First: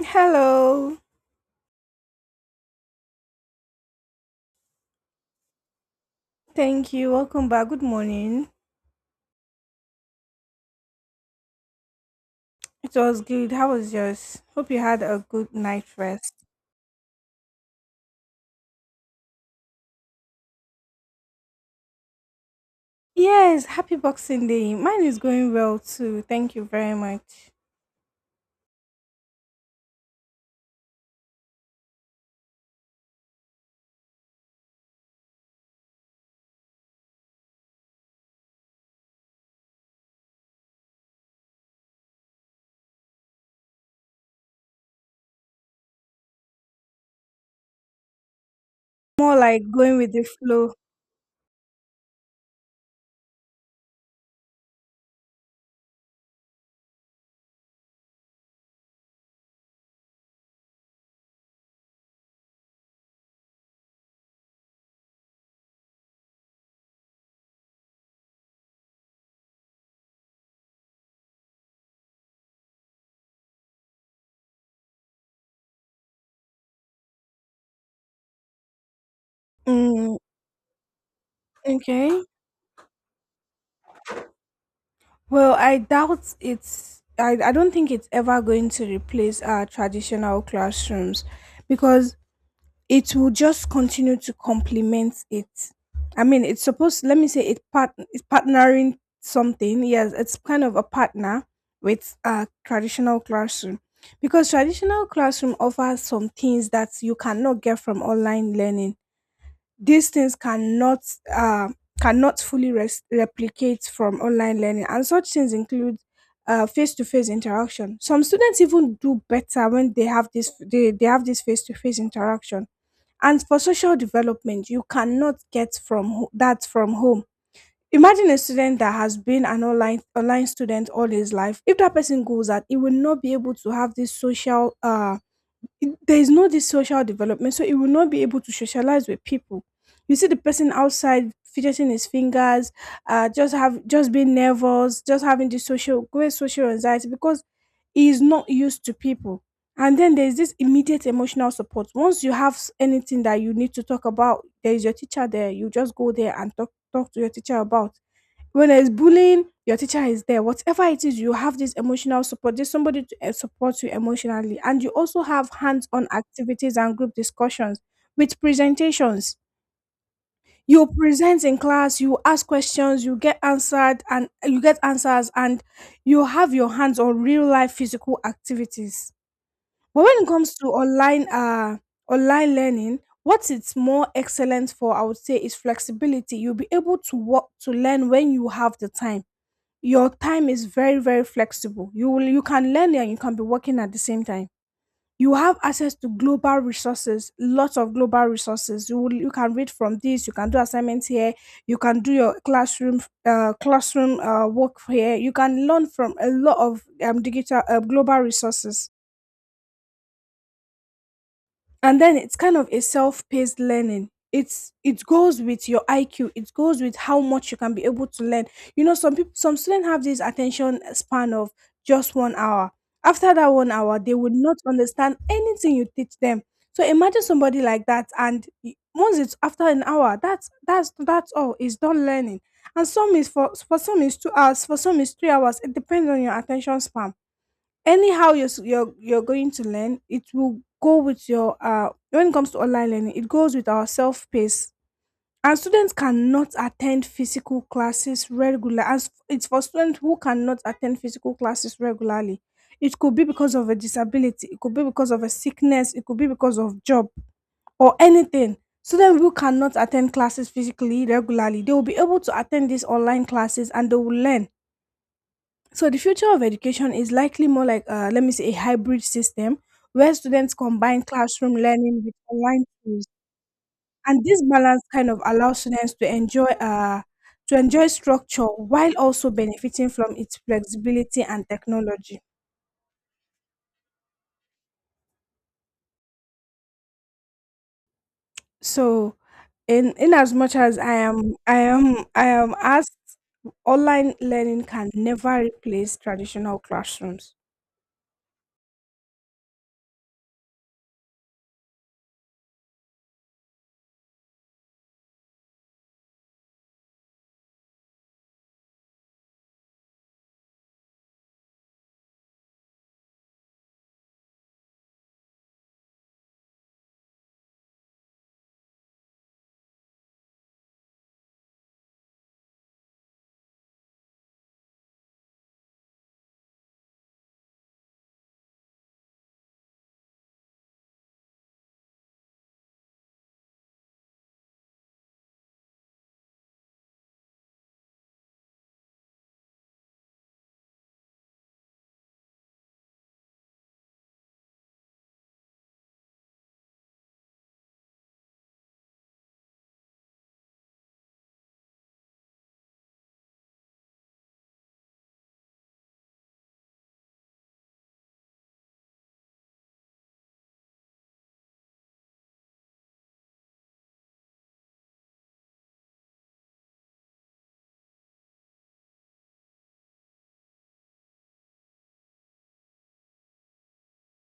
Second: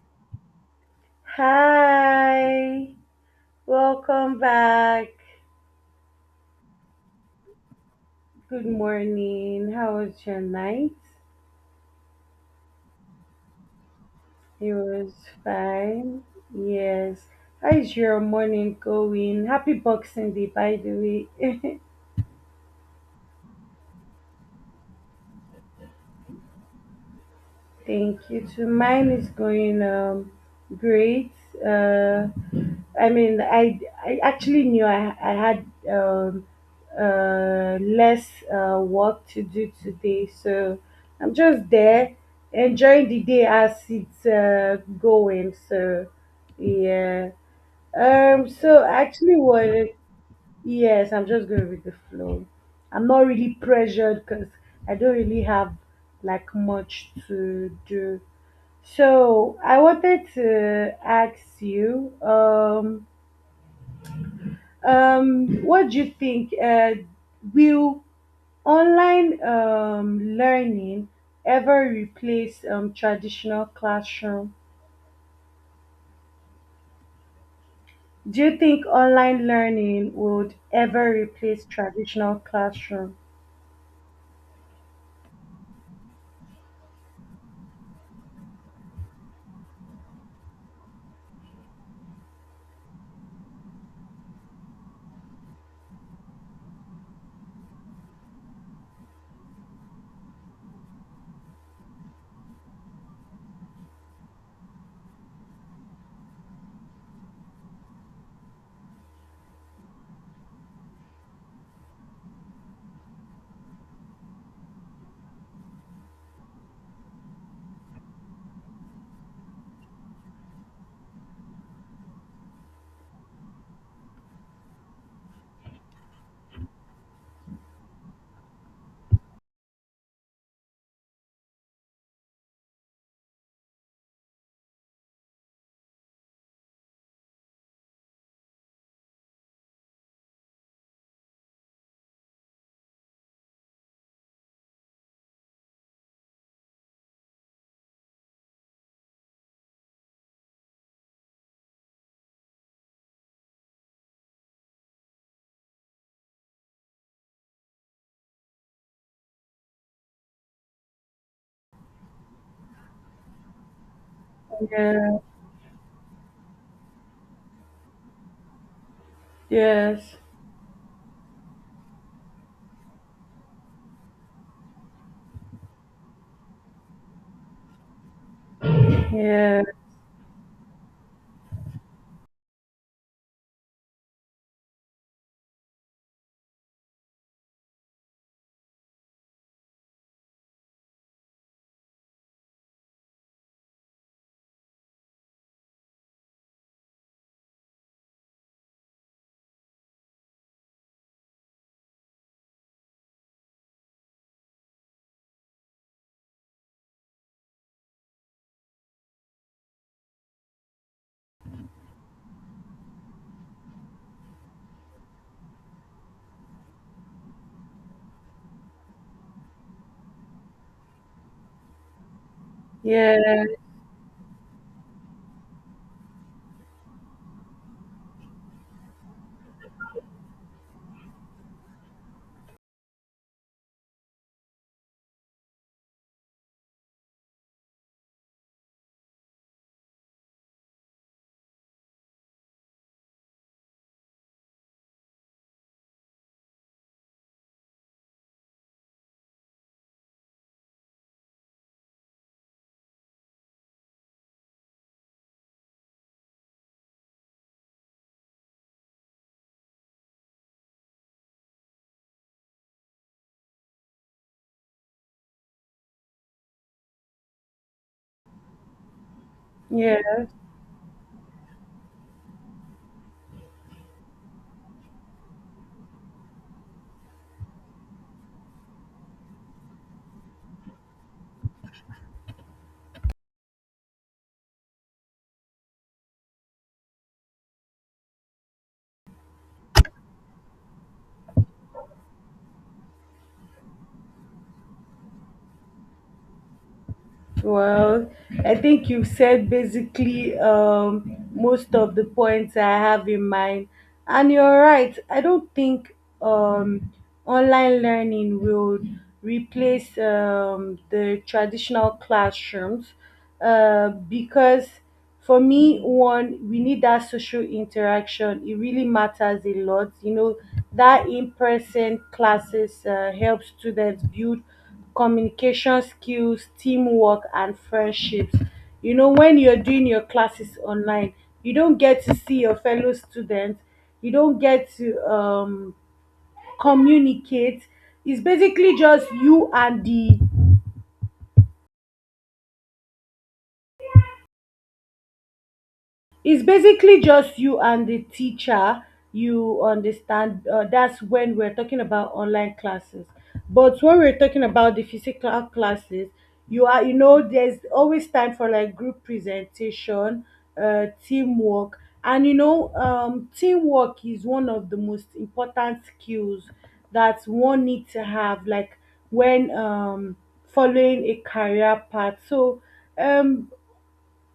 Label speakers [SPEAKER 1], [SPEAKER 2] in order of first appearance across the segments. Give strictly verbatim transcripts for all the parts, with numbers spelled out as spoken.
[SPEAKER 1] Hello.
[SPEAKER 2] Hi, welcome back.
[SPEAKER 1] Thank you. Welcome back. Good morning.
[SPEAKER 2] Good morning. How was your night?
[SPEAKER 1] It was good. How was yours? Hope
[SPEAKER 2] It
[SPEAKER 1] you had
[SPEAKER 2] was
[SPEAKER 1] a good night
[SPEAKER 2] fine.
[SPEAKER 1] rest.
[SPEAKER 2] Yes. How is your morning going? Happy Boxing Day, by the way.
[SPEAKER 1] Yes, happy Boxing Day. Mine is going well too. Thank you very much.
[SPEAKER 2] Thank you. So mine is going um, great. Uh, I mean, I, I actually knew I, I had um, uh, less uh, work to do today. So I'm just there enjoying the day as it's uh, going. So, yeah. Um, so I actually
[SPEAKER 1] More
[SPEAKER 2] what?
[SPEAKER 1] like going with the flow.
[SPEAKER 2] Yes, I'm just going with the flow. I'm not really pressured because I don't really have like much to do. So I wanted to ask you, um, um, what do you think? Uh, will online um, learning ever replace um, traditional classroom? Do you think online learning
[SPEAKER 1] Mm,
[SPEAKER 2] would ever replace
[SPEAKER 1] okay.
[SPEAKER 2] traditional classroom?
[SPEAKER 1] Well, I doubt it's I, I don't think it's ever going to replace our traditional classrooms because it will just continue to complement it. I mean, it's supposed. Let me say it part. It's partnering something. Yes, it's kind of a partner with a traditional classroom because traditional classroom offers some things that you cannot get from online learning. These things cannot uh, cannot fully res- replicate from online learning, and such things include uh, face-to-face interaction. Some students even do better when they have this they, they have this face-to-face interaction, and for social development, you cannot get from ho- that from home. Imagine a student that has been an online online student all his life. If that person goes out, he will not be able to have this social uh it- there is no this social development, so it will not be able to socialize with people. You see the person outside fidgeting his fingers, uh, just have just being nervous, just having this social great social anxiety because he is not used to people. And then there is this immediate emotional support. Once you have s- anything that you need to talk about, there is your teacher there. You just go there and talk talk to your teacher about when there's bullying, your teacher is there. Whatever it is, you have this emotional support. There's somebody to eh, support you emotionally. And you
[SPEAKER 2] Yeah.
[SPEAKER 1] also have hands on activities and group discussions with presentations.
[SPEAKER 2] Yes.
[SPEAKER 1] You present in class, you ask questions, you get answered, and eh, you get answers, and you have your hands on real life physical activities.
[SPEAKER 2] Yeah.
[SPEAKER 1] But when it comes to online uh online learning, what it's more excellent for, I would say, is flexibility. You'll be able to work to learn when you have the time. Your time is very, very flexible. You will you can learn and you can be working at the same time. You have access to global resources, lots of global resources. You will, you can read from this, you can do assignments here, you can do your classroom uh, classroom uh, work here. You can learn from a lot of um, digital uh, global resources. And then it's kind of a self-paced learning. It's it goes with your iq, it goes with how much you can be able to learn. You know, some people some students have this attention span of just one hour. After
[SPEAKER 2] Yeah.
[SPEAKER 1] that one hour, they would not understand anything you teach them. So imagine somebody like that, and y- once it's after an hour, that's that's that's all, it's done learning. And some is for for some is two hours, for some is three hours, it depends on your attention span. Anyhow you're, s- you're you're going to learn, it will go with your uh when it comes to online learning, it goes with our self pace. And students cannot attend physical classes regularly. As it's For students who cannot attend physical classes regularly, it could be because of a disability, it could be because of a sickness, it could be because of job or anything. Students who cannot attend classes physically regularly, they will be able to attend these online classes and they will learn. So the future of education is likely more like, uh, let me say, a hybrid system where
[SPEAKER 2] Yeah.
[SPEAKER 1] students combine classroom learning with online tools, and this balance kind of allows students to enjoy uh, to enjoy structure while also benefiting from its flexibility and technology. So, in in as much as I am I am I am asked, online learning can never replace traditional classrooms.
[SPEAKER 2] Well, I think you've said basically um, most of the points I have in mind. And you're right. I don't think um, online learning will replace um, the traditional classrooms uh, because for me, one, we need that social interaction. It really matters a lot. You know, that in person classes uh, help students build communication skills, teamwork, and friendships. You know, when you're doing your classes online, you don't get to see your fellow students, you don't get to um, communicate. It's basically just you and the it's basically just you and the teacher, you understand, uh, that's when we're talking about online classes. But when we're talking about the physical classes, you are, you know, there's always time for like group presentation, uh, teamwork, and you know, um, teamwork is one of the most important skills that one needs to have, like when um, following a career path. So, um,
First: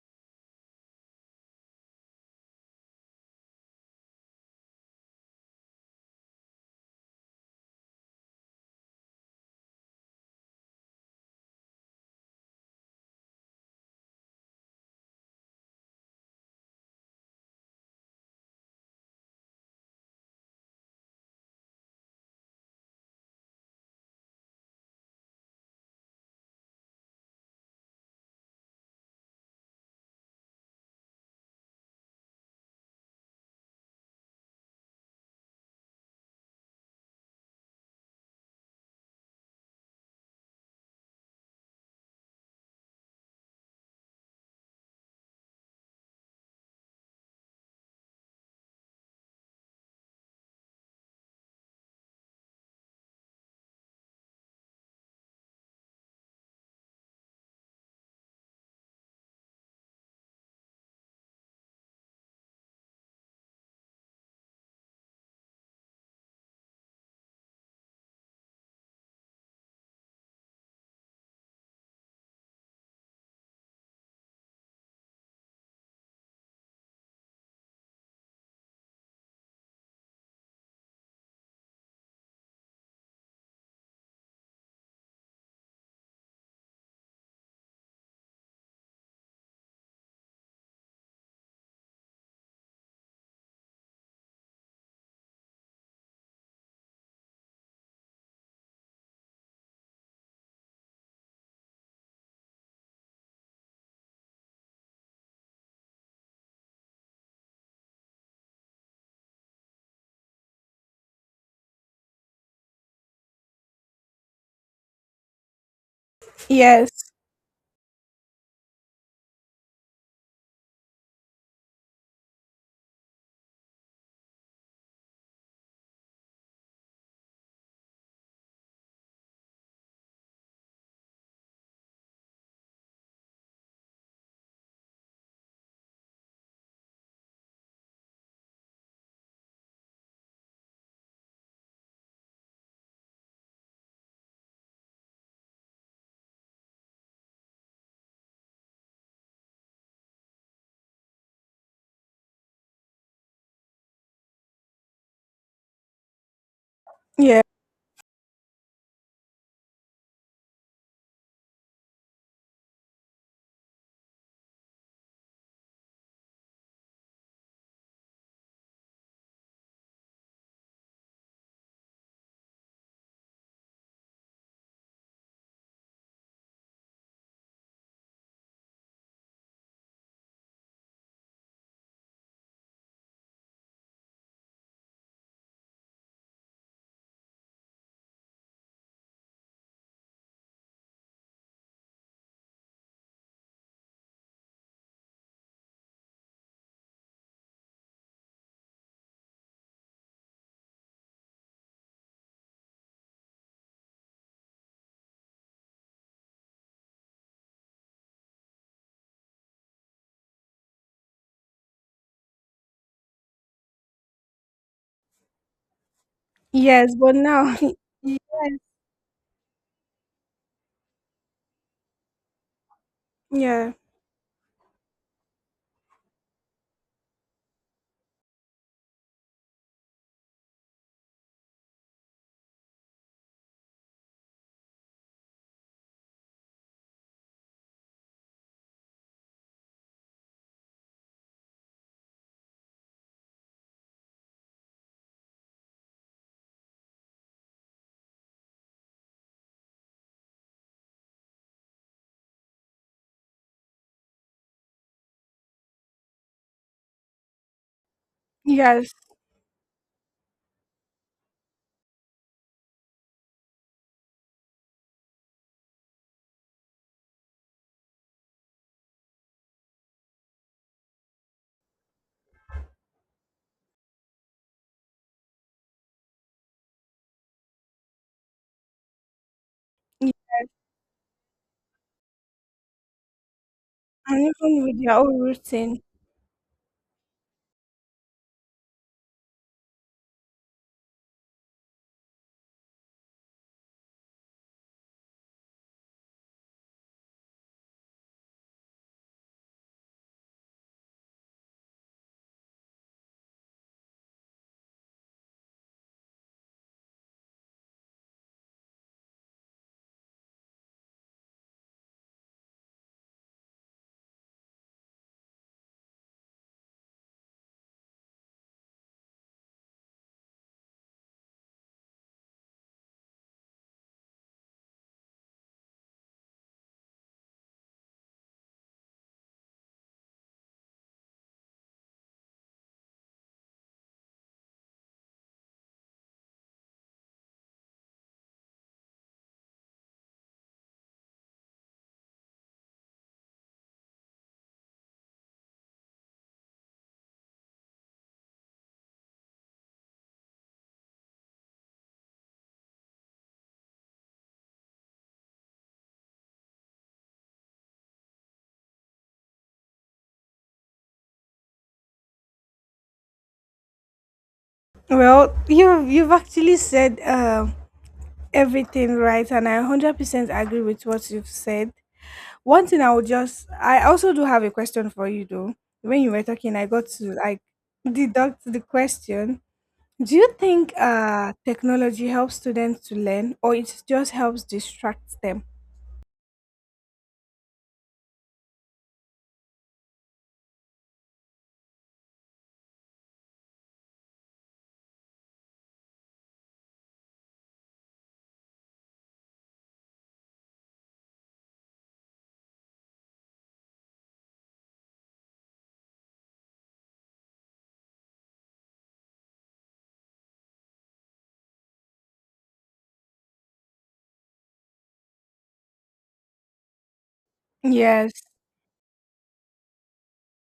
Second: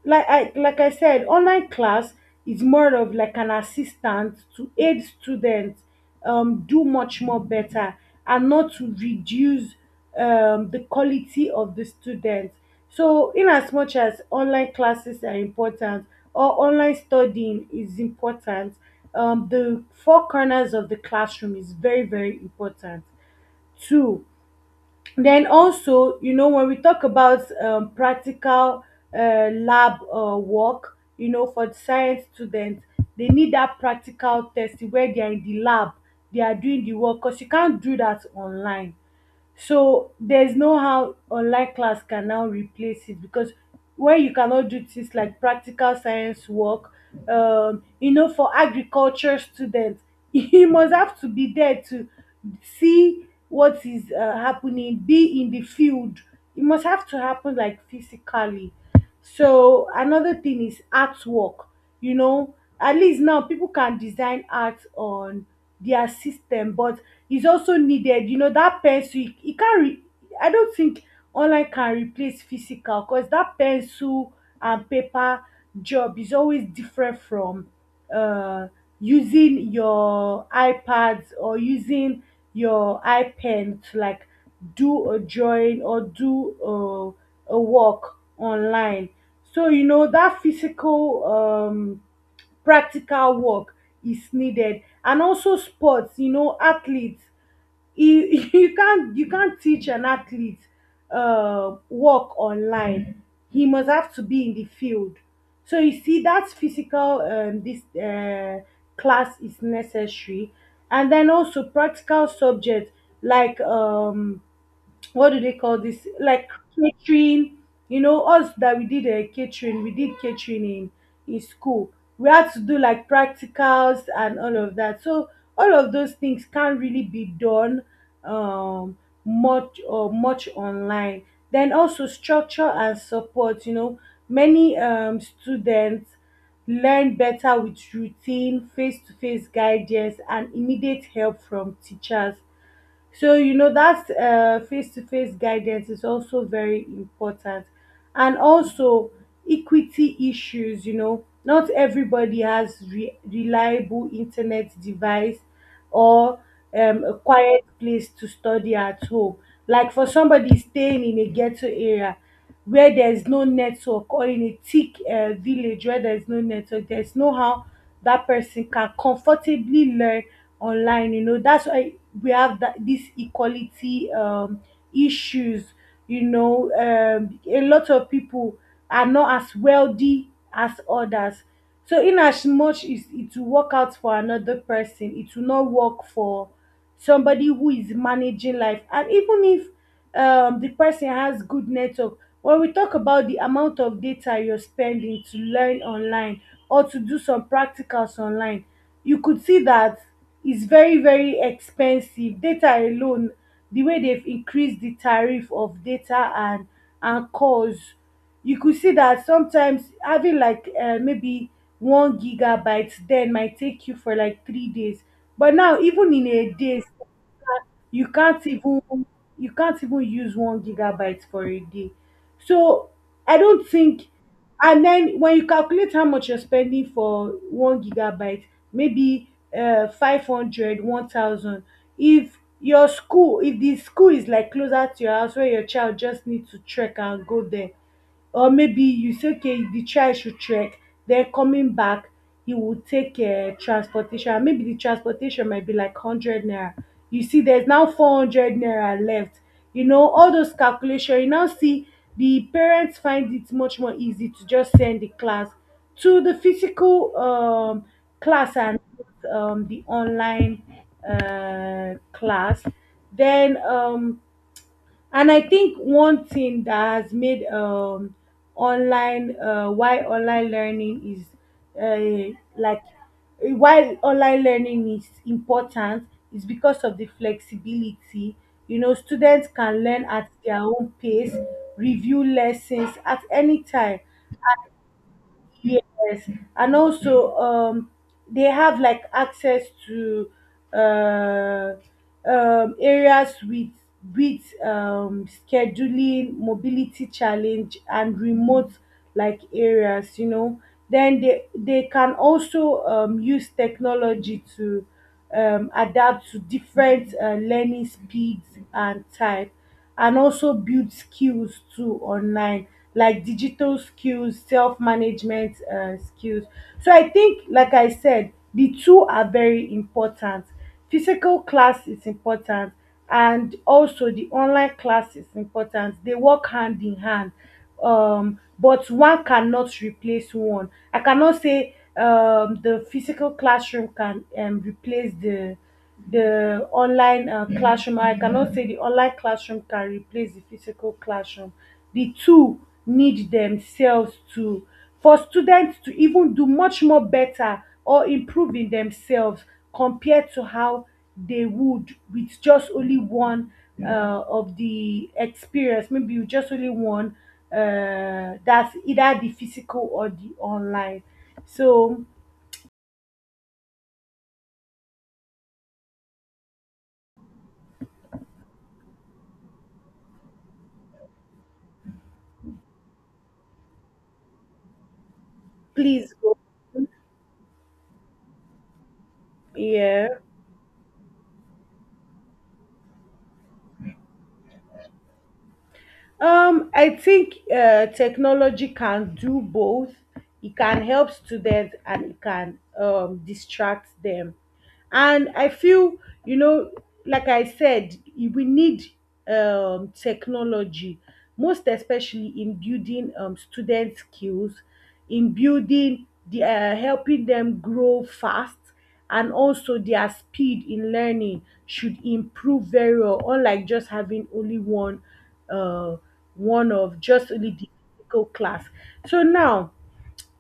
[SPEAKER 2] like I like I said, online class is more of like an assistant to aid students um, do much more better and not to reduce um, the quality of the students. So, in as much as online classes are important or online studying is important, um, the four corners of the classroom is very very important. Two, then also, you know, when we talk about um, practical uh, lab uh, work, you know, for the science students, they need that practical testing where they are in the lab, they are doing the work because you can't do that online. So there's no how online class can now replace it because where you cannot do things like practical science work, um, you know, for agriculture students, you must have to be there to see what is uh, happening, be in the field. It must have to happen like physically. So another thing is artwork. You know, at least now people can design art on their system, but is also needed. You know, that pencil, it it can't, re- I don't think online can replace physical because that pencil and paper job is always different from uh, using your iPads or using your iPen to like do a drawing or do a a work online. So, you know, that physical um, practical work is needed, and also sports, you know, athletes, you you can't you can't teach an athlete uh, work online. He must have to be in the field. So you see, that physical um, this uh, class is necessary, and then also practical subjects like, um, what do they call this, like
[SPEAKER 1] Yes.
[SPEAKER 2] catering. You know, us that we did a catering, we did catering in in school, we had to do like practicals and all of that. So all of those things can't really be done, um much or much online. Then also structure and support. You know, many um students learn better with routine face-to-face guidance and immediate help from teachers. So, you know, that uh, face-to-face guidance is also very important. And also equity issues, you know, not everybody has re- reliable internet device or um, a
[SPEAKER 1] Yeah.
[SPEAKER 2] quiet place to study at home. Like for somebody staying in a ghetto area, where there's no network, or in a thick uh, village where there's no network, there's no how that person can comfortably learn online. You know, that's why we have that this equality um, issues. You know, um, a lot of people are not as wealthy as others. So, in as much as it will work out for another person, it will not work for somebody who is managing life. And even if um, the person has good network, when we talk about the amount of data you're spending to learn online or to do some practicals online, you could see that it's very very expensive. Data alone, the way they've increased the tariff of data and and calls, you could see that sometimes having like uh, maybe one gigabyte then might take you for like three days, but now even in a day
[SPEAKER 1] Yes, but now,
[SPEAKER 2] you can't
[SPEAKER 1] yes,
[SPEAKER 2] even, you can't even use one gigabyte for a day. So I don't
[SPEAKER 1] yeah,
[SPEAKER 2] think, and then when you calculate how much you're spending for one gigabyte, maybe uh five hundred, one thousand. If your school, if the school is like closer to your house where your child just needs to trek and go there, or maybe you say okay the child should trek, then coming back he would take um transportation, and maybe the transportation might be like hundred naira. You see, there's now four hundred naira left. You know, all those calculation, you now see the parents find it much more easy to just send the class to the physical um, class and
[SPEAKER 1] yes,
[SPEAKER 2] um, the online uh, class. Then um, and I think one thing that has made um online, uh, why online learning is uh, like why online learning is important is because of the flexibility. You know, students can learn
[SPEAKER 1] y-
[SPEAKER 2] at their own pace, review lessons at any time.
[SPEAKER 1] and even with your own routine.
[SPEAKER 2] Yes, and also um, they have like access to uh, um, areas with with um, scheduling, mobility challenge, and remote like areas. You know, then they they can also um, use technology to um, adapt to different uh, learning speeds and type, and also build skills too online, like digital skills, self-management uh, skills. So I think, like I said, the two are very important. Physical class is important, and also the online class is important. They work hand in hand. Um, but one cannot replace one. I cannot say, um, the physical classroom can, um, replace the the online uh, classroom. I cannot say the online classroom can replace the physical classroom. The two need themselves to, for students to even do much more better or improve in themselves compared to how they would with just only one uh, of the experience, maybe you just only one, uh, that's either the physical or the online. So
[SPEAKER 1] Well, you've you've actually said um everything right, and I hundred percent agree with what you've said. One thing I would just, I also do have a question for you though. When you
[SPEAKER 2] please
[SPEAKER 1] were
[SPEAKER 2] go.
[SPEAKER 1] talking, I got to like deduct the question.
[SPEAKER 2] Yeah.
[SPEAKER 1] Do you think uh technology helps students to learn, or it just helps distract them?
[SPEAKER 2] Um, I think uh, technology can do both. It can help students and it can um, distract them. And I feel, you know, like I said, we need um, technology, most especially in building um, student skills, in building the uh, helping them grow fast, and also their speed in learning should improve very well, unlike just having only one, uh one of just only the
[SPEAKER 1] Yes,
[SPEAKER 2] physical class. So now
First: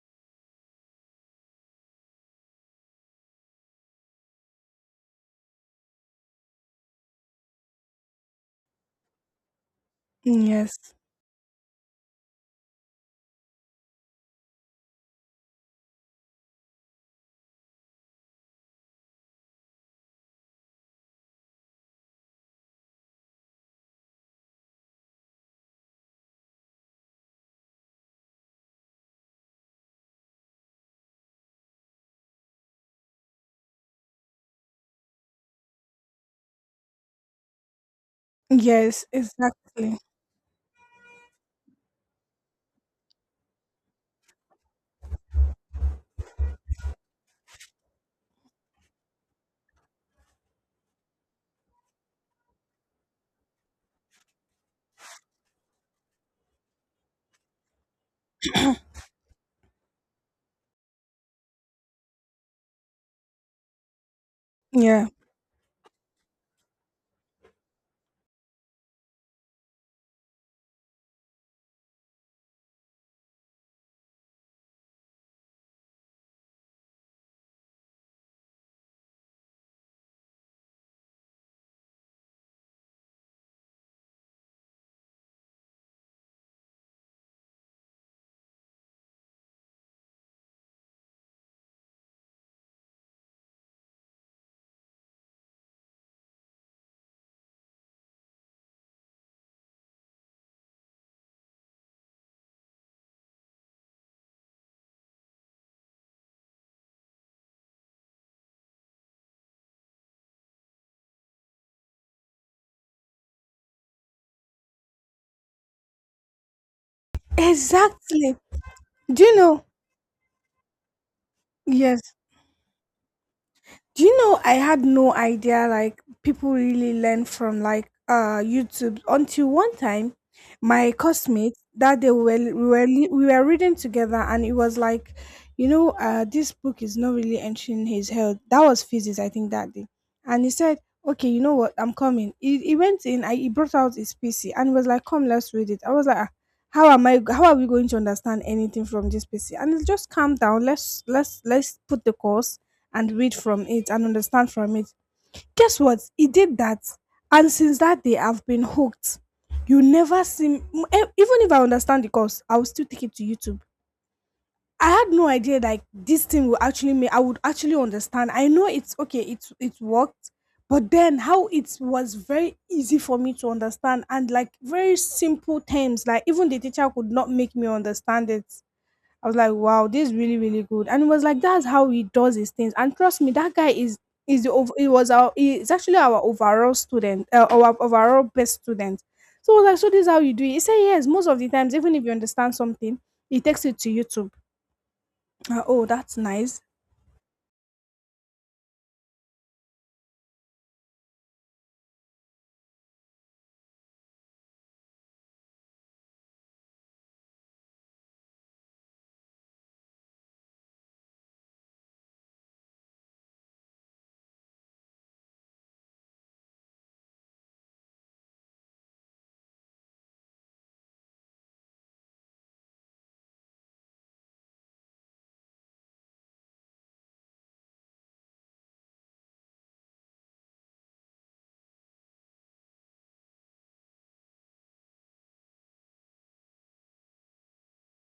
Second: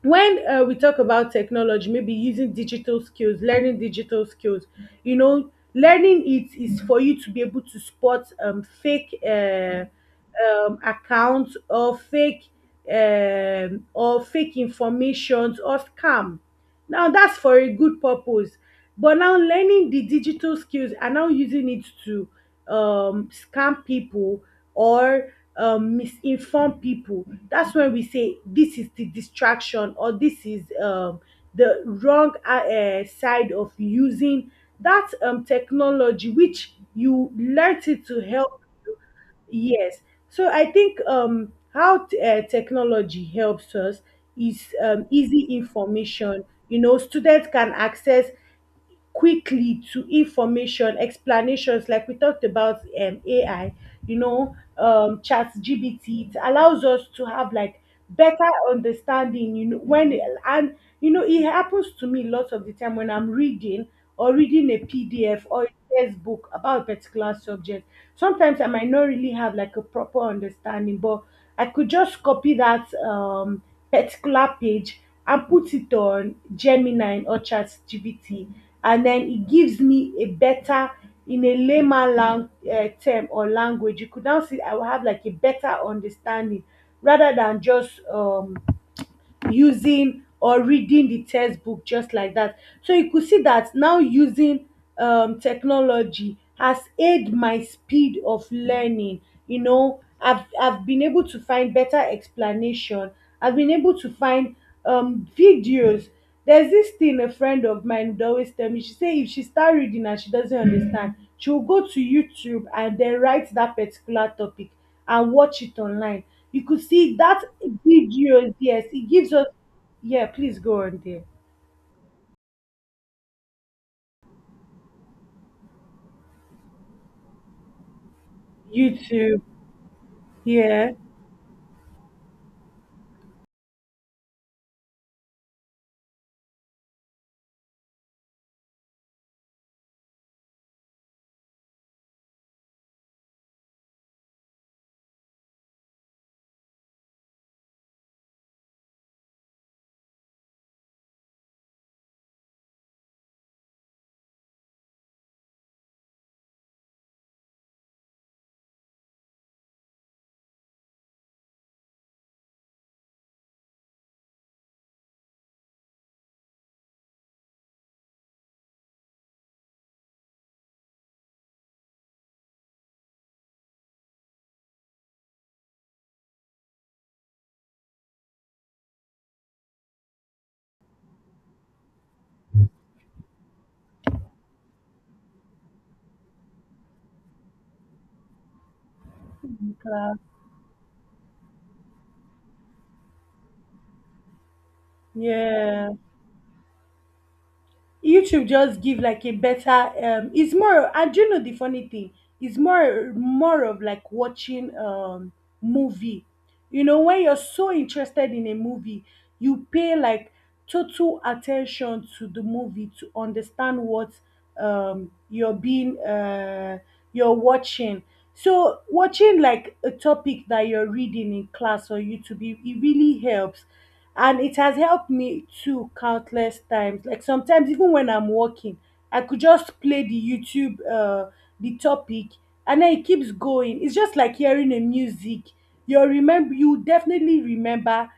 [SPEAKER 2] when, uh, we talk about technology, maybe using digital skills, learning digital skills, you know, learning it is for you to be able to spot um fake, uh, um
[SPEAKER 1] yes,
[SPEAKER 2] accounts, or fake, um or fake informations or scam. Now that's for a good purpose. But now learning the digital skills and now using it to um, scam people or um, misinform people. That's when we say this is the distraction, or this is um, the wrong uh, uh, side of using that um, technology, which you learnt it to help you.
[SPEAKER 1] yes,
[SPEAKER 2] Yes.
[SPEAKER 1] exactly.
[SPEAKER 2] So I think um, how t- uh, technology helps us is um, easy information. You know, students can access quickly to information, explanations, like we talked about, um, A I, you know, um chat G B T it allows us to have like better understanding, you know, when, and you know, it happens to me lots of the time when I'm reading or reading a
[SPEAKER 1] Yeah.
[SPEAKER 2] P D F or a textbook about a particular subject, sometimes I might not really have like a proper understanding, but I could just copy that um particular page and put it on Gemini or ChatGPT, and then it gives me a better, in a layman lang- uh, term or language, you could now see I will have like a better understanding rather than just um using or reading the textbook just like that. So you could see that now using um, technology has aided my speed of learning. You know, I've, I've been able to find better explanation. I've been able to find um, videos. There's this thing a friend of mine would always tell me. She say if she start reading and she doesn't understand, she will go to YouTube and then write that particular topic and watch it online. You could see that
[SPEAKER 1] Exactly.
[SPEAKER 2] videos. Yes, it
[SPEAKER 1] Do
[SPEAKER 2] gives
[SPEAKER 1] you
[SPEAKER 2] us.
[SPEAKER 1] know?
[SPEAKER 2] Yeah, please go on there.
[SPEAKER 1] Yes. Do you know I had no idea like people really learn from like uh YouTube
[SPEAKER 2] YouTube.
[SPEAKER 1] until one time
[SPEAKER 2] Yeah,
[SPEAKER 1] my classmate that day we were we were, li- we were reading together, and it was like, you know, uh, this book is not really entering his health. That was physics I think that day. And he said, okay, you know what, I'm coming. He, he, went in. I, he brought out his P C and was like, come let's read it. I was like, "Ah, how am I go- how are we going to understand anything from this P C?" And it's just calm down, let's let's let's put the course and read from it and understand from it. Guess what? He did that. And since that day, I've been hooked. You never see, m- e- even if I understand the course, I will still take it to YouTube. I had no idea like this thing will actually make, I would actually understand. I know it's okay, it's it worked, but then how it was very easy for me to understand, and like very simple terms, like even the teacher could not make me understand it. I was like, wow, this is really, really good. And it was like, that's how he does his things. And trust me, that guy is is the ov- he was our he's actually our overall student, uh, our overall best student. So I was like, so this is how you do it. He said, yes, most of the times, even if you understand something, he takes it to YouTube. Uh, oh,
[SPEAKER 2] yeah.
[SPEAKER 1] that's nice.
[SPEAKER 2] YouTube just give like a better um it's more, and you know the funny thing, it's more more of like watching um movie. You know, when you're so interested in a movie, you pay like total attention to the movie to understand what um, you're being uh, you're watching. So watching like a topic that you're reading in class or YouTube, it, it really helps, and it has helped me too countless times. Like sometimes even when I'm working, I could just play the YouTube uh, the topic, and then it keeps going. It's just like hearing a music. You remember, you definitely remember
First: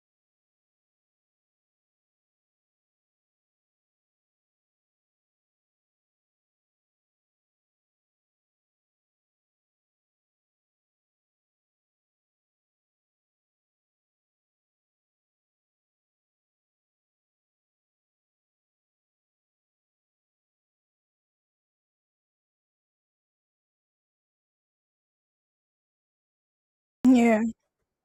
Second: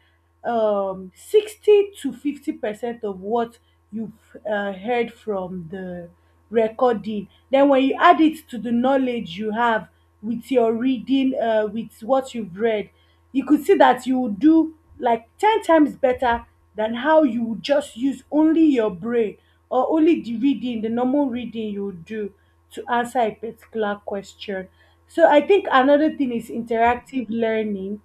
[SPEAKER 2] um, sixty to fifty percent of what you've uh, heard from the recording. Then, when you add it to the knowledge you have with your reading, uh, with what you've read, you could see that you would do like ten times better than how you would just use only your brain, or only the reading, the normal reading you would do to answer a particular question. So, I think another thing is interactive
[SPEAKER 1] Yeah,
[SPEAKER 2] learning.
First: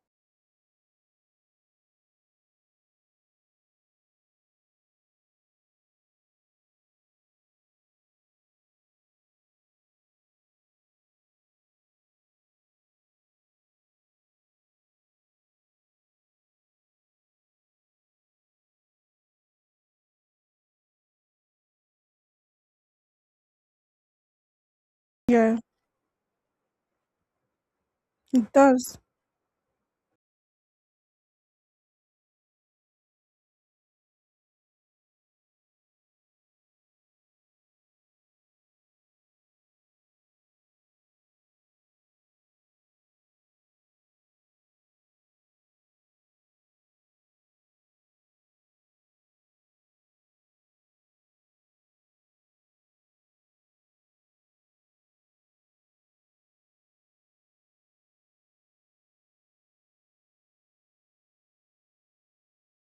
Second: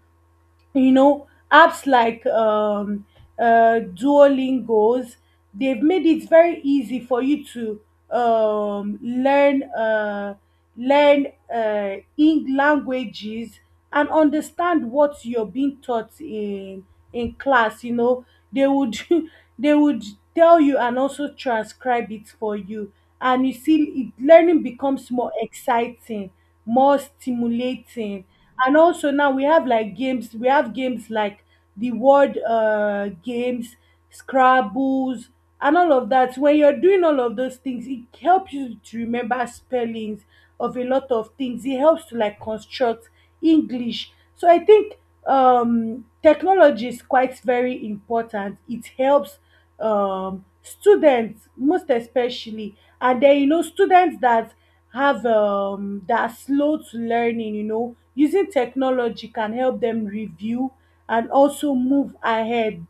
[SPEAKER 2] You know, apps like um uh duolingos, they've made it very easy for you to um learn, uh learn uh in languages, and understand what you're being taught in in class. You know, they would they would tell you and also transcribe it for you, and you see it, learning becomes more
[SPEAKER 1] yeah,
[SPEAKER 2] exciting, more stimulating.
[SPEAKER 1] it
[SPEAKER 2] And
[SPEAKER 1] does.
[SPEAKER 2] also now we have like games. We have games like the word uh games, scrabbles, and all of that. When you're doing all of those things, it helps you to remember spellings of a lot of things. It helps to like construct english. So I think um technology is quite very important. It helps um students most especially, and then you know students that have um that are slow to learning, you know, using technology can help them review and also move ahead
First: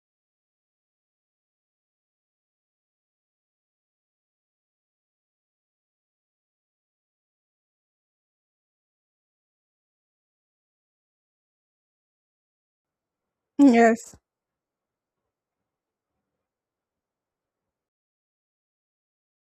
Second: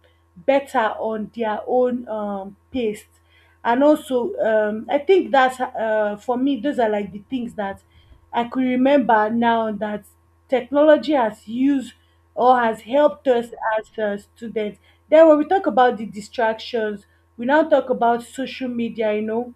[SPEAKER 2] better on their own um pace. And also um I think that's uh, for me those are like the things that I could remember now that technology has used or has helped us as uh,
[SPEAKER 1] Yes,
[SPEAKER 2] students. Then when we talk about the distractions, we now talk about social media. You know,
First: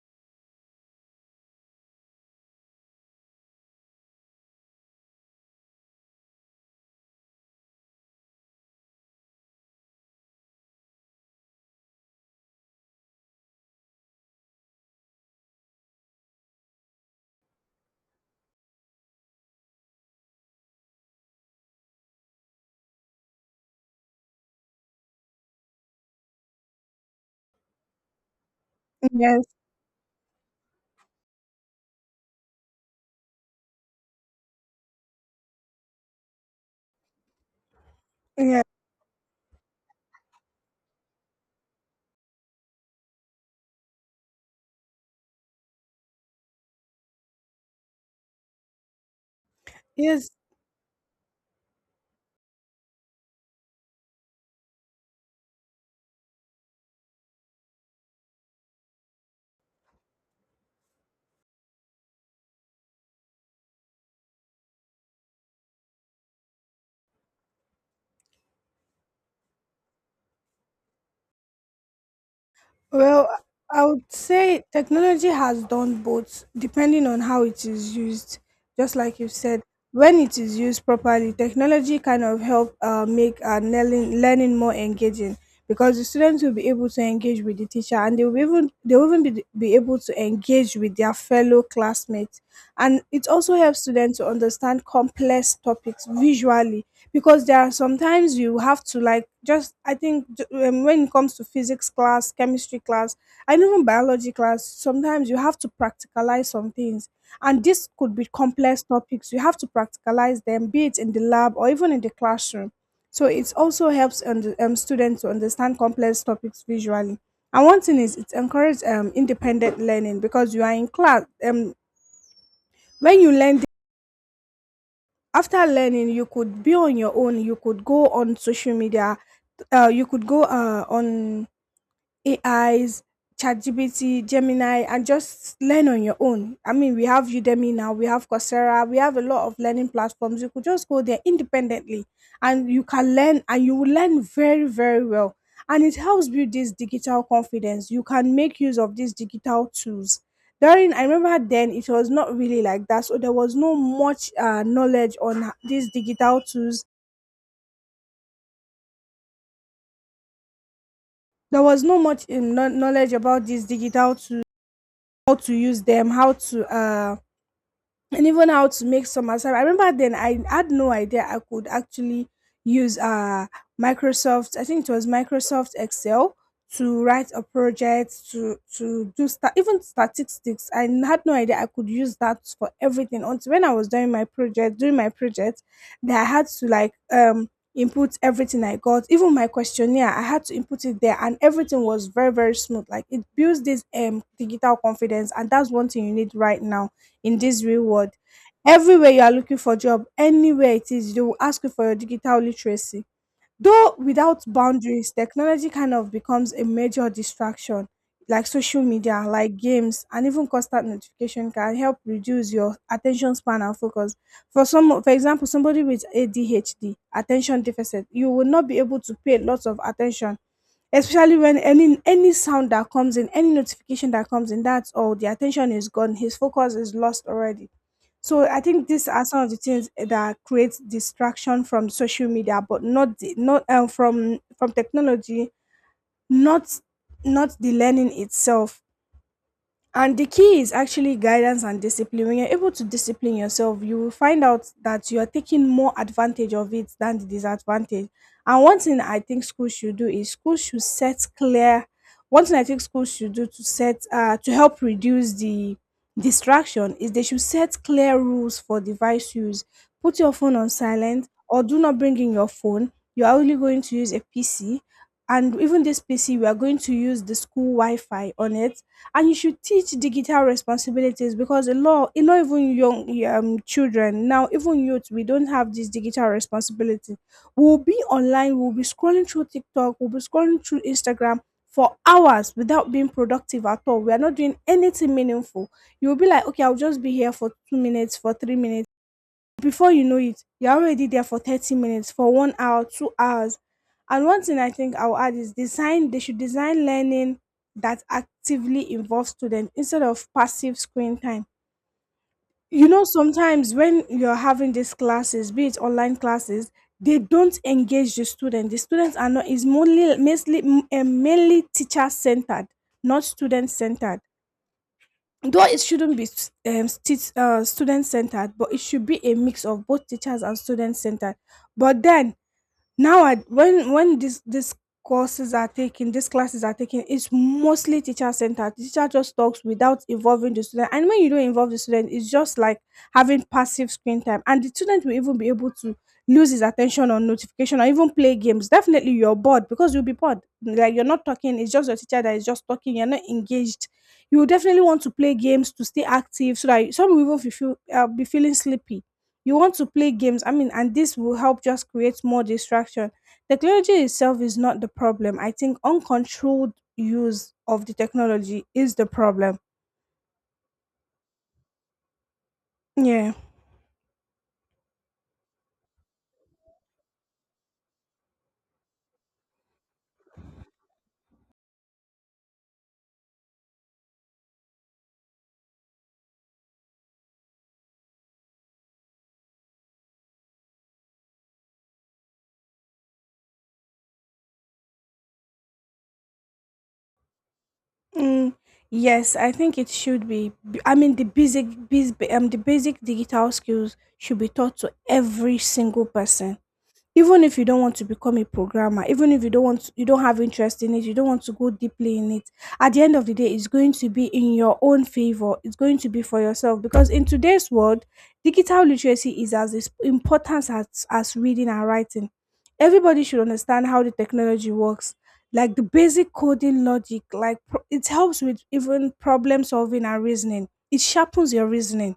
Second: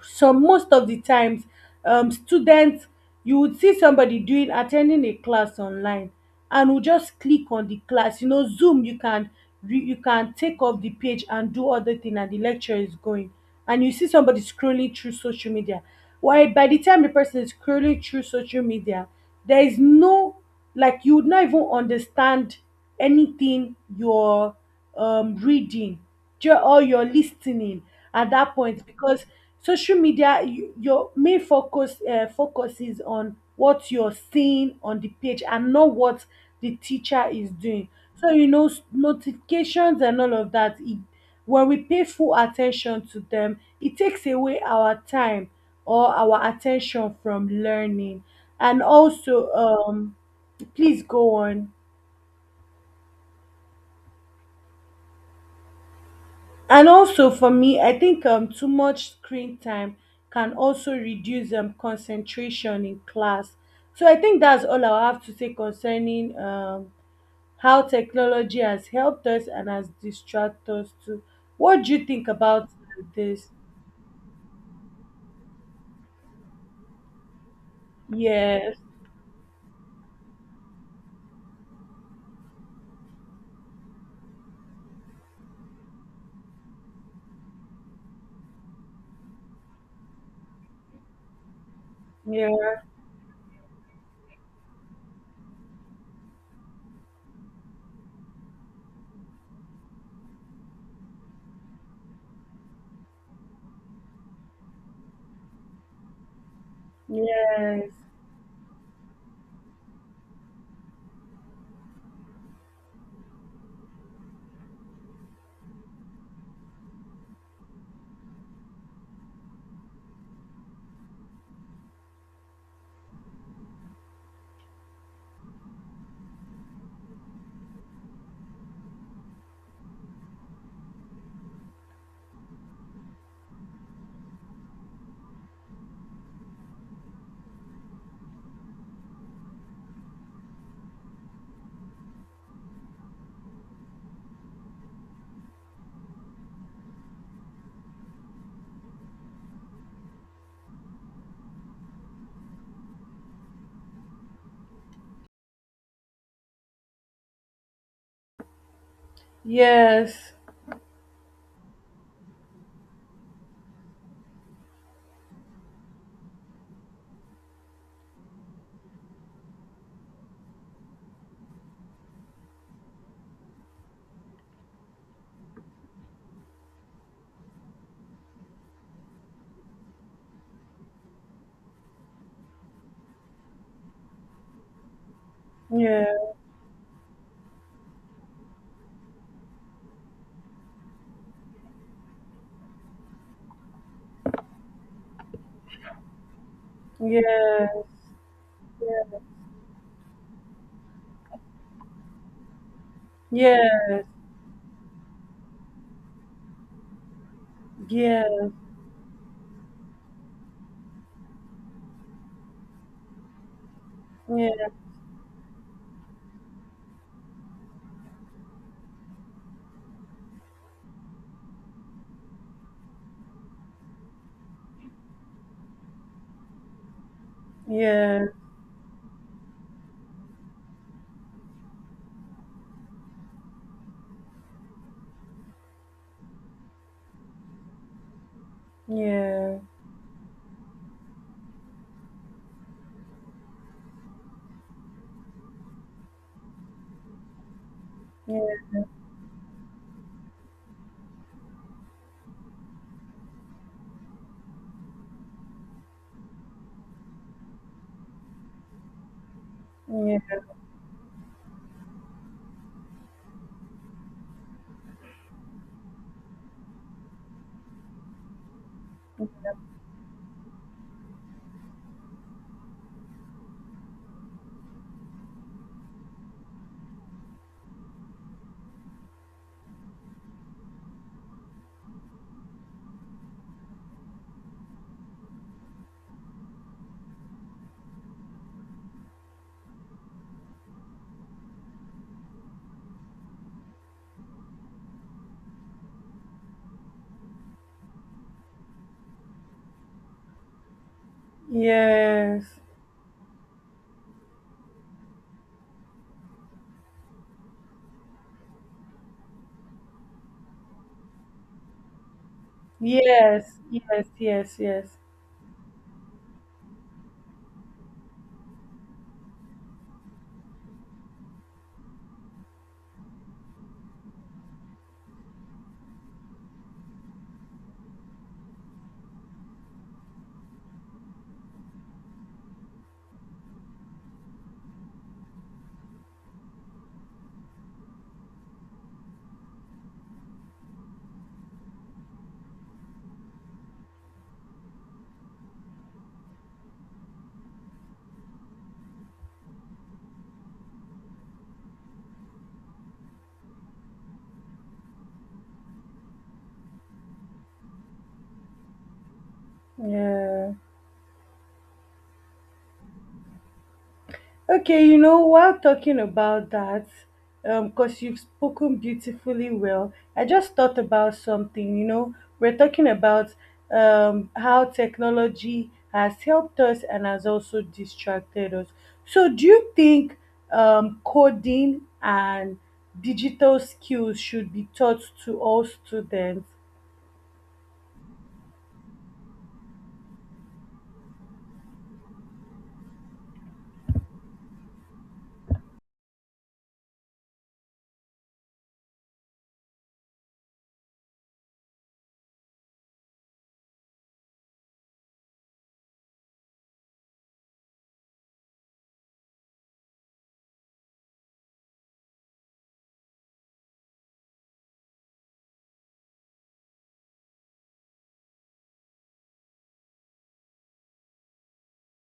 [SPEAKER 2] so most of the times um, students, you would see somebody doing attending a class online and will just click on the class, you know, zoom. You can re- you can take off the page and do other thing and the lecture is going, and you see somebody scrolling through social media. Why, by the time the person is scrolling through social media, there is no, like you would not even understand anything you're um, reading, ju- or you're listening at that point, because
[SPEAKER 1] yes,
[SPEAKER 2] social media, you, your main focus uh, focus is on what you're seeing on the page and not what the teacher is doing. So you
[SPEAKER 1] yes.
[SPEAKER 2] know, s- notifications and all of that, it, when we pay full attention to them, it takes away our time or our attention from learning. And also um
[SPEAKER 1] Yes.
[SPEAKER 2] please go on. And also for me I think um too much screen time can also reduce um concentration in class. So I think that's all I have to say concerning um how technology has helped us and has distracted us too. What do you think about
[SPEAKER 1] Well,
[SPEAKER 2] this?
[SPEAKER 1] I would say technology has done both, depending on how it is used.
[SPEAKER 2] Yes.
[SPEAKER 1] Just like you said, when it is used properly, technology kind of help uh, make uh, learning, learning more engaging because the students will be able to engage with the teacher, and they will even they will even be, be able to engage with their fellow classmates.
[SPEAKER 2] Yeah.
[SPEAKER 1] And it also helps students to understand complex topics visually because there are sometimes you have to like just I think j- um, when it comes to physics class, chemistry class, and even biology class, sometimes you have to practicalize some things, and this
[SPEAKER 2] Yes,
[SPEAKER 1] could be complex topics. You have to practicalize them, be it in the lab or even in the classroom. So it also helps und- um, students to understand complex topics visually. And one thing is, it encourages um, independent learning because you are in class um, When you learn, after learning, you could be on your own. You could go on social media, uh, you could go uh, on A Is, ChatGPT, Gemini, and just learn on your own. I mean, we have Udemy now, we have Coursera, we have a lot of learning platforms. You could just go there independently, and you can learn, and you will learn very, very well. And it helps build this digital confidence. You can make use of these digital tools. During, I remember then it was not really like that. So there was no much uh, knowledge on h- these digital tools.
[SPEAKER 2] yes.
[SPEAKER 1] There was no much um, kno- knowledge about these digital tools, how to use them, how to uh, and even how to make some assignment. I remember then I had no idea I could actually use uh Microsoft, I think it was Microsoft Excel, to write a project to to do sta- even statistics. I had no idea I could use that for everything, until when I was doing my project, doing my project,
[SPEAKER 2] Yeah.
[SPEAKER 1] that I had to like um input everything I got, even my questionnaire, I had to input it there, and everything was very, very smooth. Like it builds this um digital confidence, and that's one thing you need right now in this
[SPEAKER 2] Yes.
[SPEAKER 1] real world. Everywhere you are looking for job, anywhere it is, they will ask you for your digital literacy.
[SPEAKER 2] Yes.
[SPEAKER 1] Though
[SPEAKER 2] Yes.
[SPEAKER 1] without boundaries, technology kind of becomes a major distraction, like
[SPEAKER 2] Yes.
[SPEAKER 1] social media, like games, and even constant notification can help reduce your attention span and focus. For
[SPEAKER 2] Yes.
[SPEAKER 1] some, for example, somebody with A D H D, attention deficit, you will not be able to pay lots of attention, especially when any any sound that comes in, any notification that comes in, that's all, the attention is gone, his focus is lost already.
[SPEAKER 2] Yes.
[SPEAKER 1] So
[SPEAKER 2] Yeah.
[SPEAKER 1] I think these are some of the things that create distraction from social media, but not the, not um, from from technology, not not the learning itself. And the key is actually guidance and discipline. When you're able to discipline yourself, you will find out that you are taking more advantage of it than the disadvantage.
[SPEAKER 2] Yeah.
[SPEAKER 1] And one thing I think schools should do is schools should set clear. One thing I think schools should do to set uh, to help reduce the distraction is they should set clear rules for device use.
[SPEAKER 2] Yeah.
[SPEAKER 1] Put your phone on silent or do not bring in your phone. You are only going to use a P C, and even this P C, we are going to use the school Wi-Fi on it, and you should teach digital responsibilities because a lot a lot even young um, children now, even youth, we don't have this digital responsibility. We'll be online, we'll be scrolling through tiktok, we'll be scrolling through instagram for hours without being productive at all. We are not doing anything meaningful. You'll be like, okay, I'll just be here for two minutes, for three minutes. Before you know it, you're already there for thirty minutes, for one hour, two hours. And one thing I think I'll add is design, they should design learning that actively involves students instead of passive screen time.
[SPEAKER 2] Yes,
[SPEAKER 1] You know, sometimes when you're having these classes, be it online classes, they don't engage the student. The students are not, is mainly, mostly, um, mainly teacher centered, not
[SPEAKER 2] yes,
[SPEAKER 1] student
[SPEAKER 2] yes,
[SPEAKER 1] centered.
[SPEAKER 2] yes, yes.
[SPEAKER 1] Though it shouldn't be um, sti- uh, student centered, but it should be a mix of both teachers and student centered. But then now I, when when this this courses are taken, these classes are taken, it's mostly teacher centered. Teacher just talks without involving the student, and when you don't involve the student it's just like having passive screen time, and the student will even be able to lose his attention on notification or even play games. Definitely you're bored, because you'll be bored, like you're not talking, it's just your teacher that is just talking, you're not engaged. You will definitely want to play games to stay active, so that some will even be feel, uh, be feeling sleepy. You want to play games, i mean and this will help just create more distraction. Technology itself is not the problem. I think uncontrolled use of the technology is the problem.
[SPEAKER 2] Yeah.
[SPEAKER 1] Yeah.
[SPEAKER 2] Okay, you know, while talking about that, um, because you've spoken beautifully well, I just thought about something. You know, we're talking about um, how technology has helped us and has also distracted us. So, do you think um, coding and digital skills should be taught to all students?
[SPEAKER 1] Mm. Yes, I think it should be B- i mean the basic bas- um the basic digital skills should be taught to every single person. Even if you don't want to become a programmer, even if you don't want you don't have interest in it, you don't want to go deeply in it, at the end of the day it's going to be in your own favor, it's going to be for yourself, because in today's world digital literacy is as is- important as as reading and writing. Everybody should understand how the technology works, like the basic coding logic. Like pro- it helps with even problem solving and reasoning. It sharpens your reasoning,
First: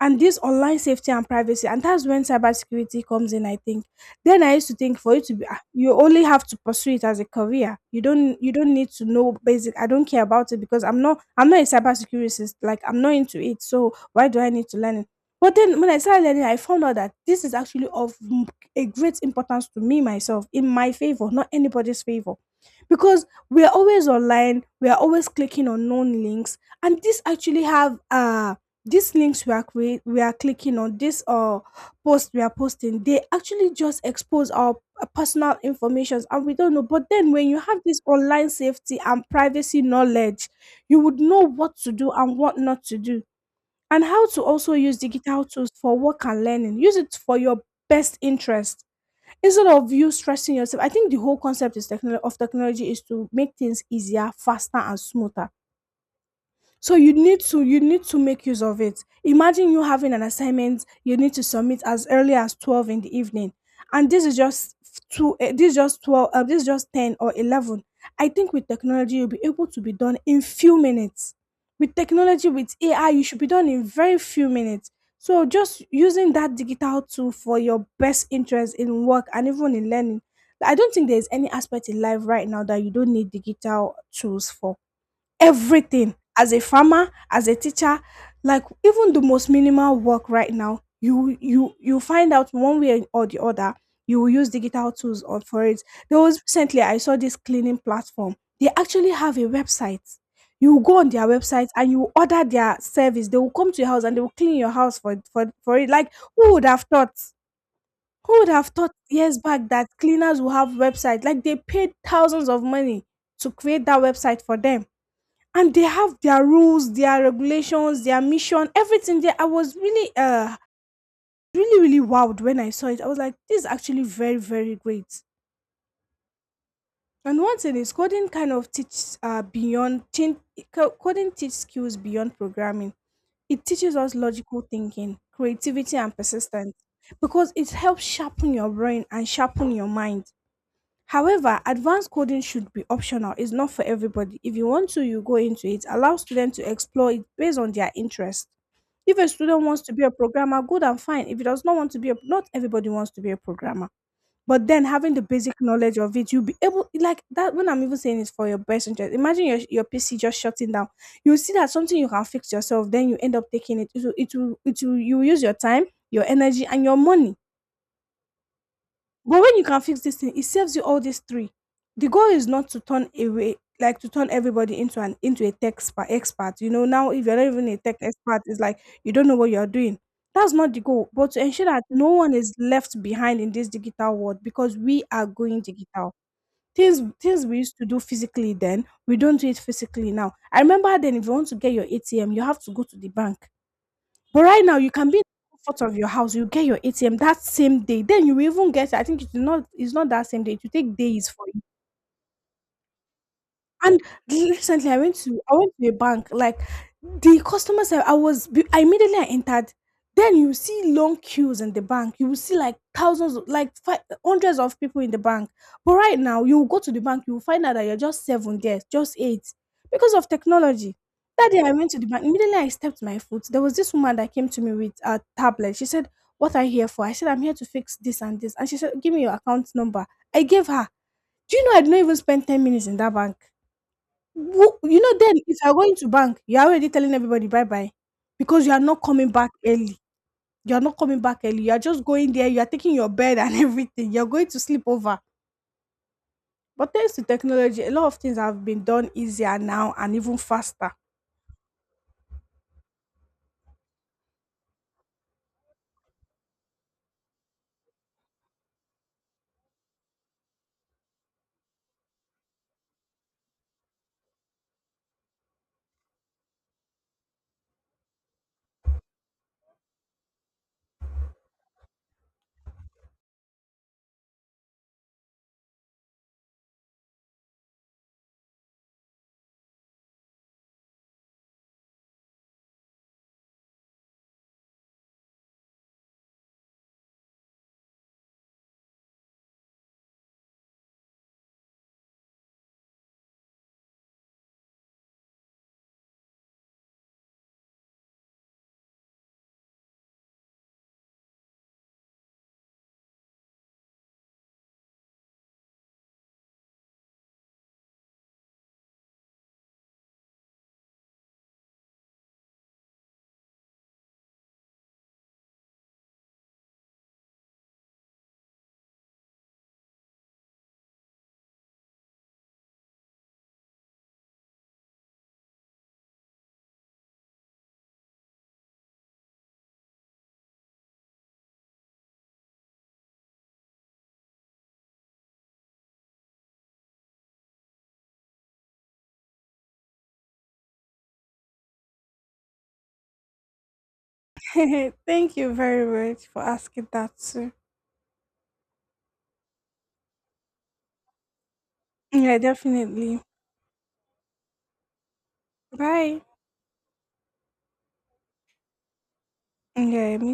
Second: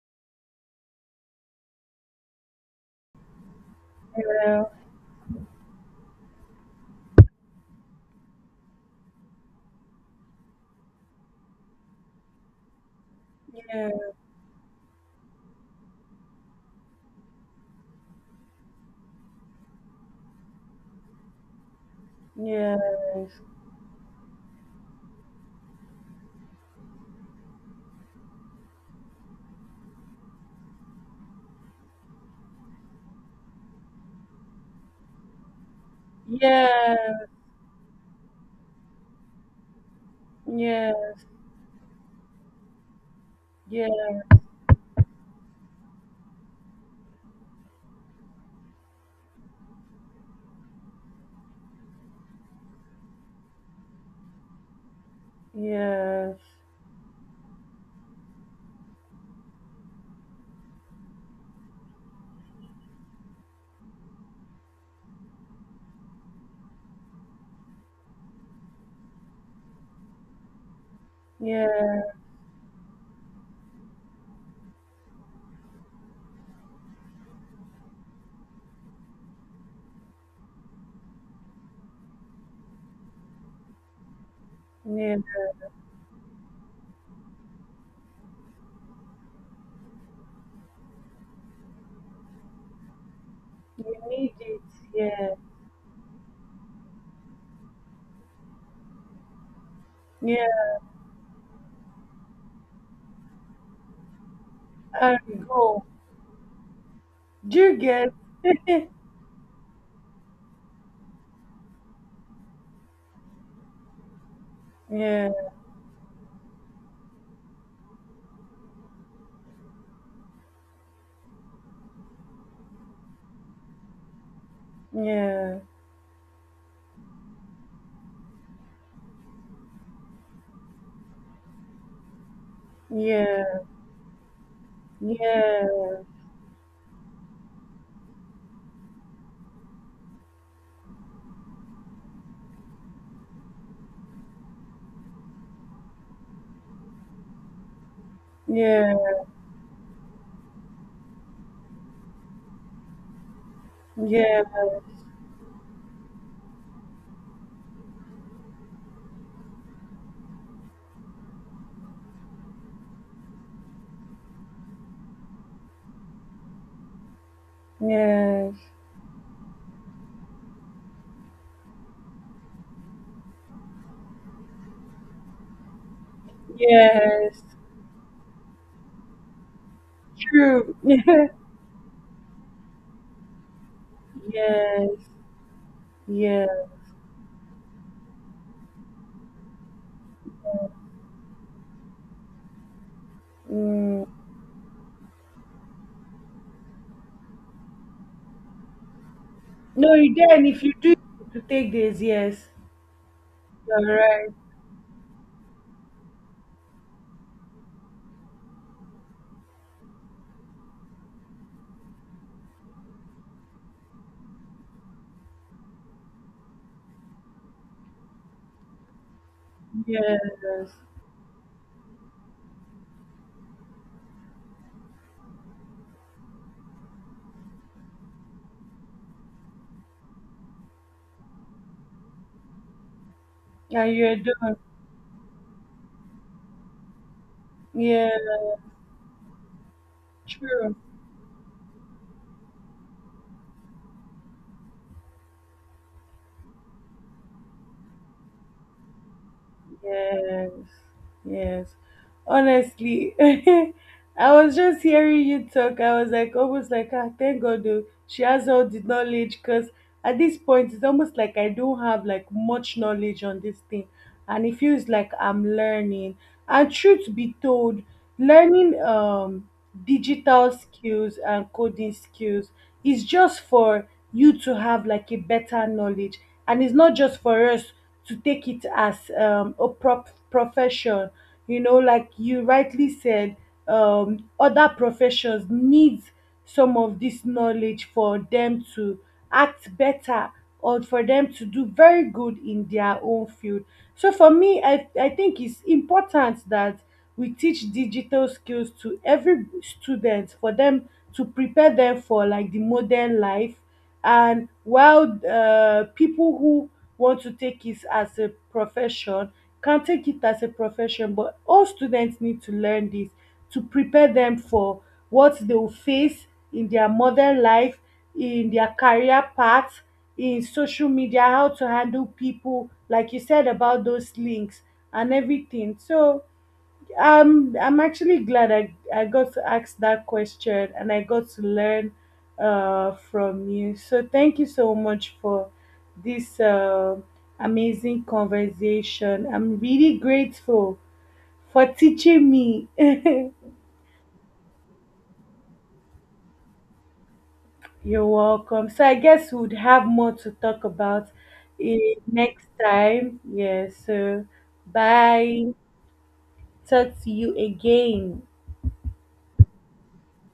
[SPEAKER 1] and this online safety and privacy, and that's when cybersecurity comes in, I think. Then I
[SPEAKER 2] Yeah,
[SPEAKER 1] used to think for you to be ah, you only have to pursue it as a career. You don't you don't need to know basic. I don't care about it because i'm not I'm not a cybersecurity, like I'm not into it,
[SPEAKER 2] yeah,
[SPEAKER 1] so why do I need to learn it? But then when I started learning I found out that this is actually of m- a great importance to me, myself, in my favor, not anybody's favor.
[SPEAKER 2] yeah,
[SPEAKER 1] Because we are always online, we are always clicking on known links, and this actually have uh these links we are cre- we are clicking on, this uh post we are posting, they actually just expose our uh, personal informations and we don't know.
[SPEAKER 2] yeah.
[SPEAKER 1] But then when you have this online safety and privacy knowledge,
[SPEAKER 2] Yeah,
[SPEAKER 1] you would know what to do and what not to do,
[SPEAKER 2] yeah,
[SPEAKER 1] and how to also use digital tools for work and learning, use it for your best interest instead of you stressing yourself. I think the whole concept is technology of technology is to make things easier, faster and smoother.
[SPEAKER 2] yes,
[SPEAKER 1] So you need to you need to make use of it. Imagine you having an assignment you need to submit as early as twelve in the evening. And this is just two eh, this is just twelve uh, this is just ten or eleven. I think with technology you'll be able to be done in few minutes. With
[SPEAKER 2] yeah,
[SPEAKER 1] technology, with A I, you should be done in very few minutes. So just using that digital tool for your best interest in work and even in learning. I don't think there's any aspect in life right now that you don't need digital tools for.
[SPEAKER 2] yeah.
[SPEAKER 1] Everything, as a farmer, as a teacher, like even the most minimal work right now, you you you find out one way or the other,
[SPEAKER 2] You
[SPEAKER 1] you will
[SPEAKER 2] need
[SPEAKER 1] use
[SPEAKER 2] it,
[SPEAKER 1] digital tools
[SPEAKER 2] yeah,
[SPEAKER 1] on for it. There was recently I saw this cleaning platform, they actually have a website.
[SPEAKER 2] yeah.
[SPEAKER 1] You go on their website and you order their service, they will come to your house and they will clean your house
[SPEAKER 2] I
[SPEAKER 1] for for, for
[SPEAKER 2] go.
[SPEAKER 1] it. Like, who would have thought?
[SPEAKER 2] Do you get?
[SPEAKER 1] Who would have thought years back that cleaners will have websites? Like, they paid thousands of money to create that website for them,
[SPEAKER 2] Yeah,
[SPEAKER 1] and they have their rules, their regulations, their mission, everything there. I was really, uh, really, really wowed when I saw it. I was like, this is actually very, very great.
[SPEAKER 2] yeah,
[SPEAKER 1] And one thing is, coding kind of teaches uh, beyond chin- co- coding teaches skills beyond programming.
[SPEAKER 2] yeah,
[SPEAKER 1] It teaches us logical thinking,
[SPEAKER 2] yeah,
[SPEAKER 1] creativity, and persistence, because it helps sharpen your brain and sharpen your mind. However, advanced coding should be optional. It's not for everybody. If you want to, you go into it. Allow students to explore it based on their interest. If a student wants to be a programmer, good and fine. If he does not want to be a, not everybody wants to be a programmer.
[SPEAKER 2] yeah,
[SPEAKER 1] But then having the basic knowledge of it, you'll be able, like, that. When I'm even saying, it's for your best interest. Imagine your your P C just shutting down. You see that something you can fix yourself, then you end up taking it. It will, it will, it will, you will use your time, your energy, and your money,
[SPEAKER 2] yeah, yes,
[SPEAKER 1] but when you can fix this thing, it saves you all these three. The goal is not to turn away, like to turn everybody into an into a tech spa, expert. You know, now if you're
[SPEAKER 2] yes.
[SPEAKER 1] not even a tech expert, it's like you don't know what you're doing. That's not
[SPEAKER 2] True.
[SPEAKER 1] the goal, but to ensure that no one is left behind in this digital world, because we
[SPEAKER 2] Yes,
[SPEAKER 1] are going digital.
[SPEAKER 2] yeah.
[SPEAKER 1] Things things we used to do physically then, we don't do it physically now. I remember, then if you want to get your A T M, you have to go to the bank,
[SPEAKER 2] Mm.
[SPEAKER 1] but right now, you can be in the comfort of your house. You get your A T M that same day. Then you even get. I think it's not. It's
[SPEAKER 2] No,
[SPEAKER 1] not
[SPEAKER 2] you
[SPEAKER 1] that
[SPEAKER 2] then
[SPEAKER 1] same day. It
[SPEAKER 2] if
[SPEAKER 1] will
[SPEAKER 2] you do
[SPEAKER 1] take days
[SPEAKER 2] to
[SPEAKER 1] for,
[SPEAKER 2] take this, yes, you're
[SPEAKER 1] and
[SPEAKER 2] right.
[SPEAKER 1] recently, I went to I went to a bank. Like, the customer service, I was be- I immediately I entered. Then you see long queues in the bank. You will see like thousands, of- like fi- hundreds of people in the bank. But right now, you will go to the bank, you will find out that you're just seven there, just eight, because
[SPEAKER 2] Yes,
[SPEAKER 1] of technology. That day I went to the bank, immediately I stepped my foot, there was this woman that came to me with a tablet. She said, "What are you here for?" I said, "I'm here to fix this and this." And she said, "Give me your account number." I gave her. Do you know I did not even spend ten minutes in that bank?
[SPEAKER 2] and you're done.
[SPEAKER 1] Wo- you know, then if you're going to bank you're already telling everybody bye bye,
[SPEAKER 2] Yeah,
[SPEAKER 1] because you are not coming back early.
[SPEAKER 2] true.
[SPEAKER 1] You're not coming back early You're just going there, you're taking your bed and everything, you're going to sleep over. But thanks to technology, a lot of things have been done easier now and even
[SPEAKER 2] Yes,
[SPEAKER 1] faster.
[SPEAKER 2] yes. Honestly, I was just hearing you talk. I was like, almost like, ah, thank God, though. She has all the knowledge because at this point, it's almost like I don't have like much knowledge on this thing, and it feels like I'm learning. And truth be told, learning um digital skills and coding skills is just for you to have like a better knowledge, and it's not just for us to take it as um, a prop profession. You know, like you rightly said, um, other professions need some of this knowledge for them to act better or for them to do very good in their own field. So for me i, I think it's important that we teach digital skills to every student, for them to prepare them for like the modern life. And while uh, people who want to take it as a profession can take it as a profession, but all students need to learn this to prepare them for what they will face in their modern life, in their career path, in social media, how to handle people like you said about those links and everything. So um, I'm actually glad I, I got to ask that question and I got to learn uh, from you. So thank you so much for this uh, amazing conversation. I'm really grateful for teaching me.
[SPEAKER 1] Thank you very much for asking that too.
[SPEAKER 2] You're welcome. So I guess we would have more to talk about eh,
[SPEAKER 1] Yeah,
[SPEAKER 2] next
[SPEAKER 1] definitely.
[SPEAKER 2] time. Yeah, so bye.
[SPEAKER 1] Bye.
[SPEAKER 2] Talk to you again.
[SPEAKER 1] Yeah, me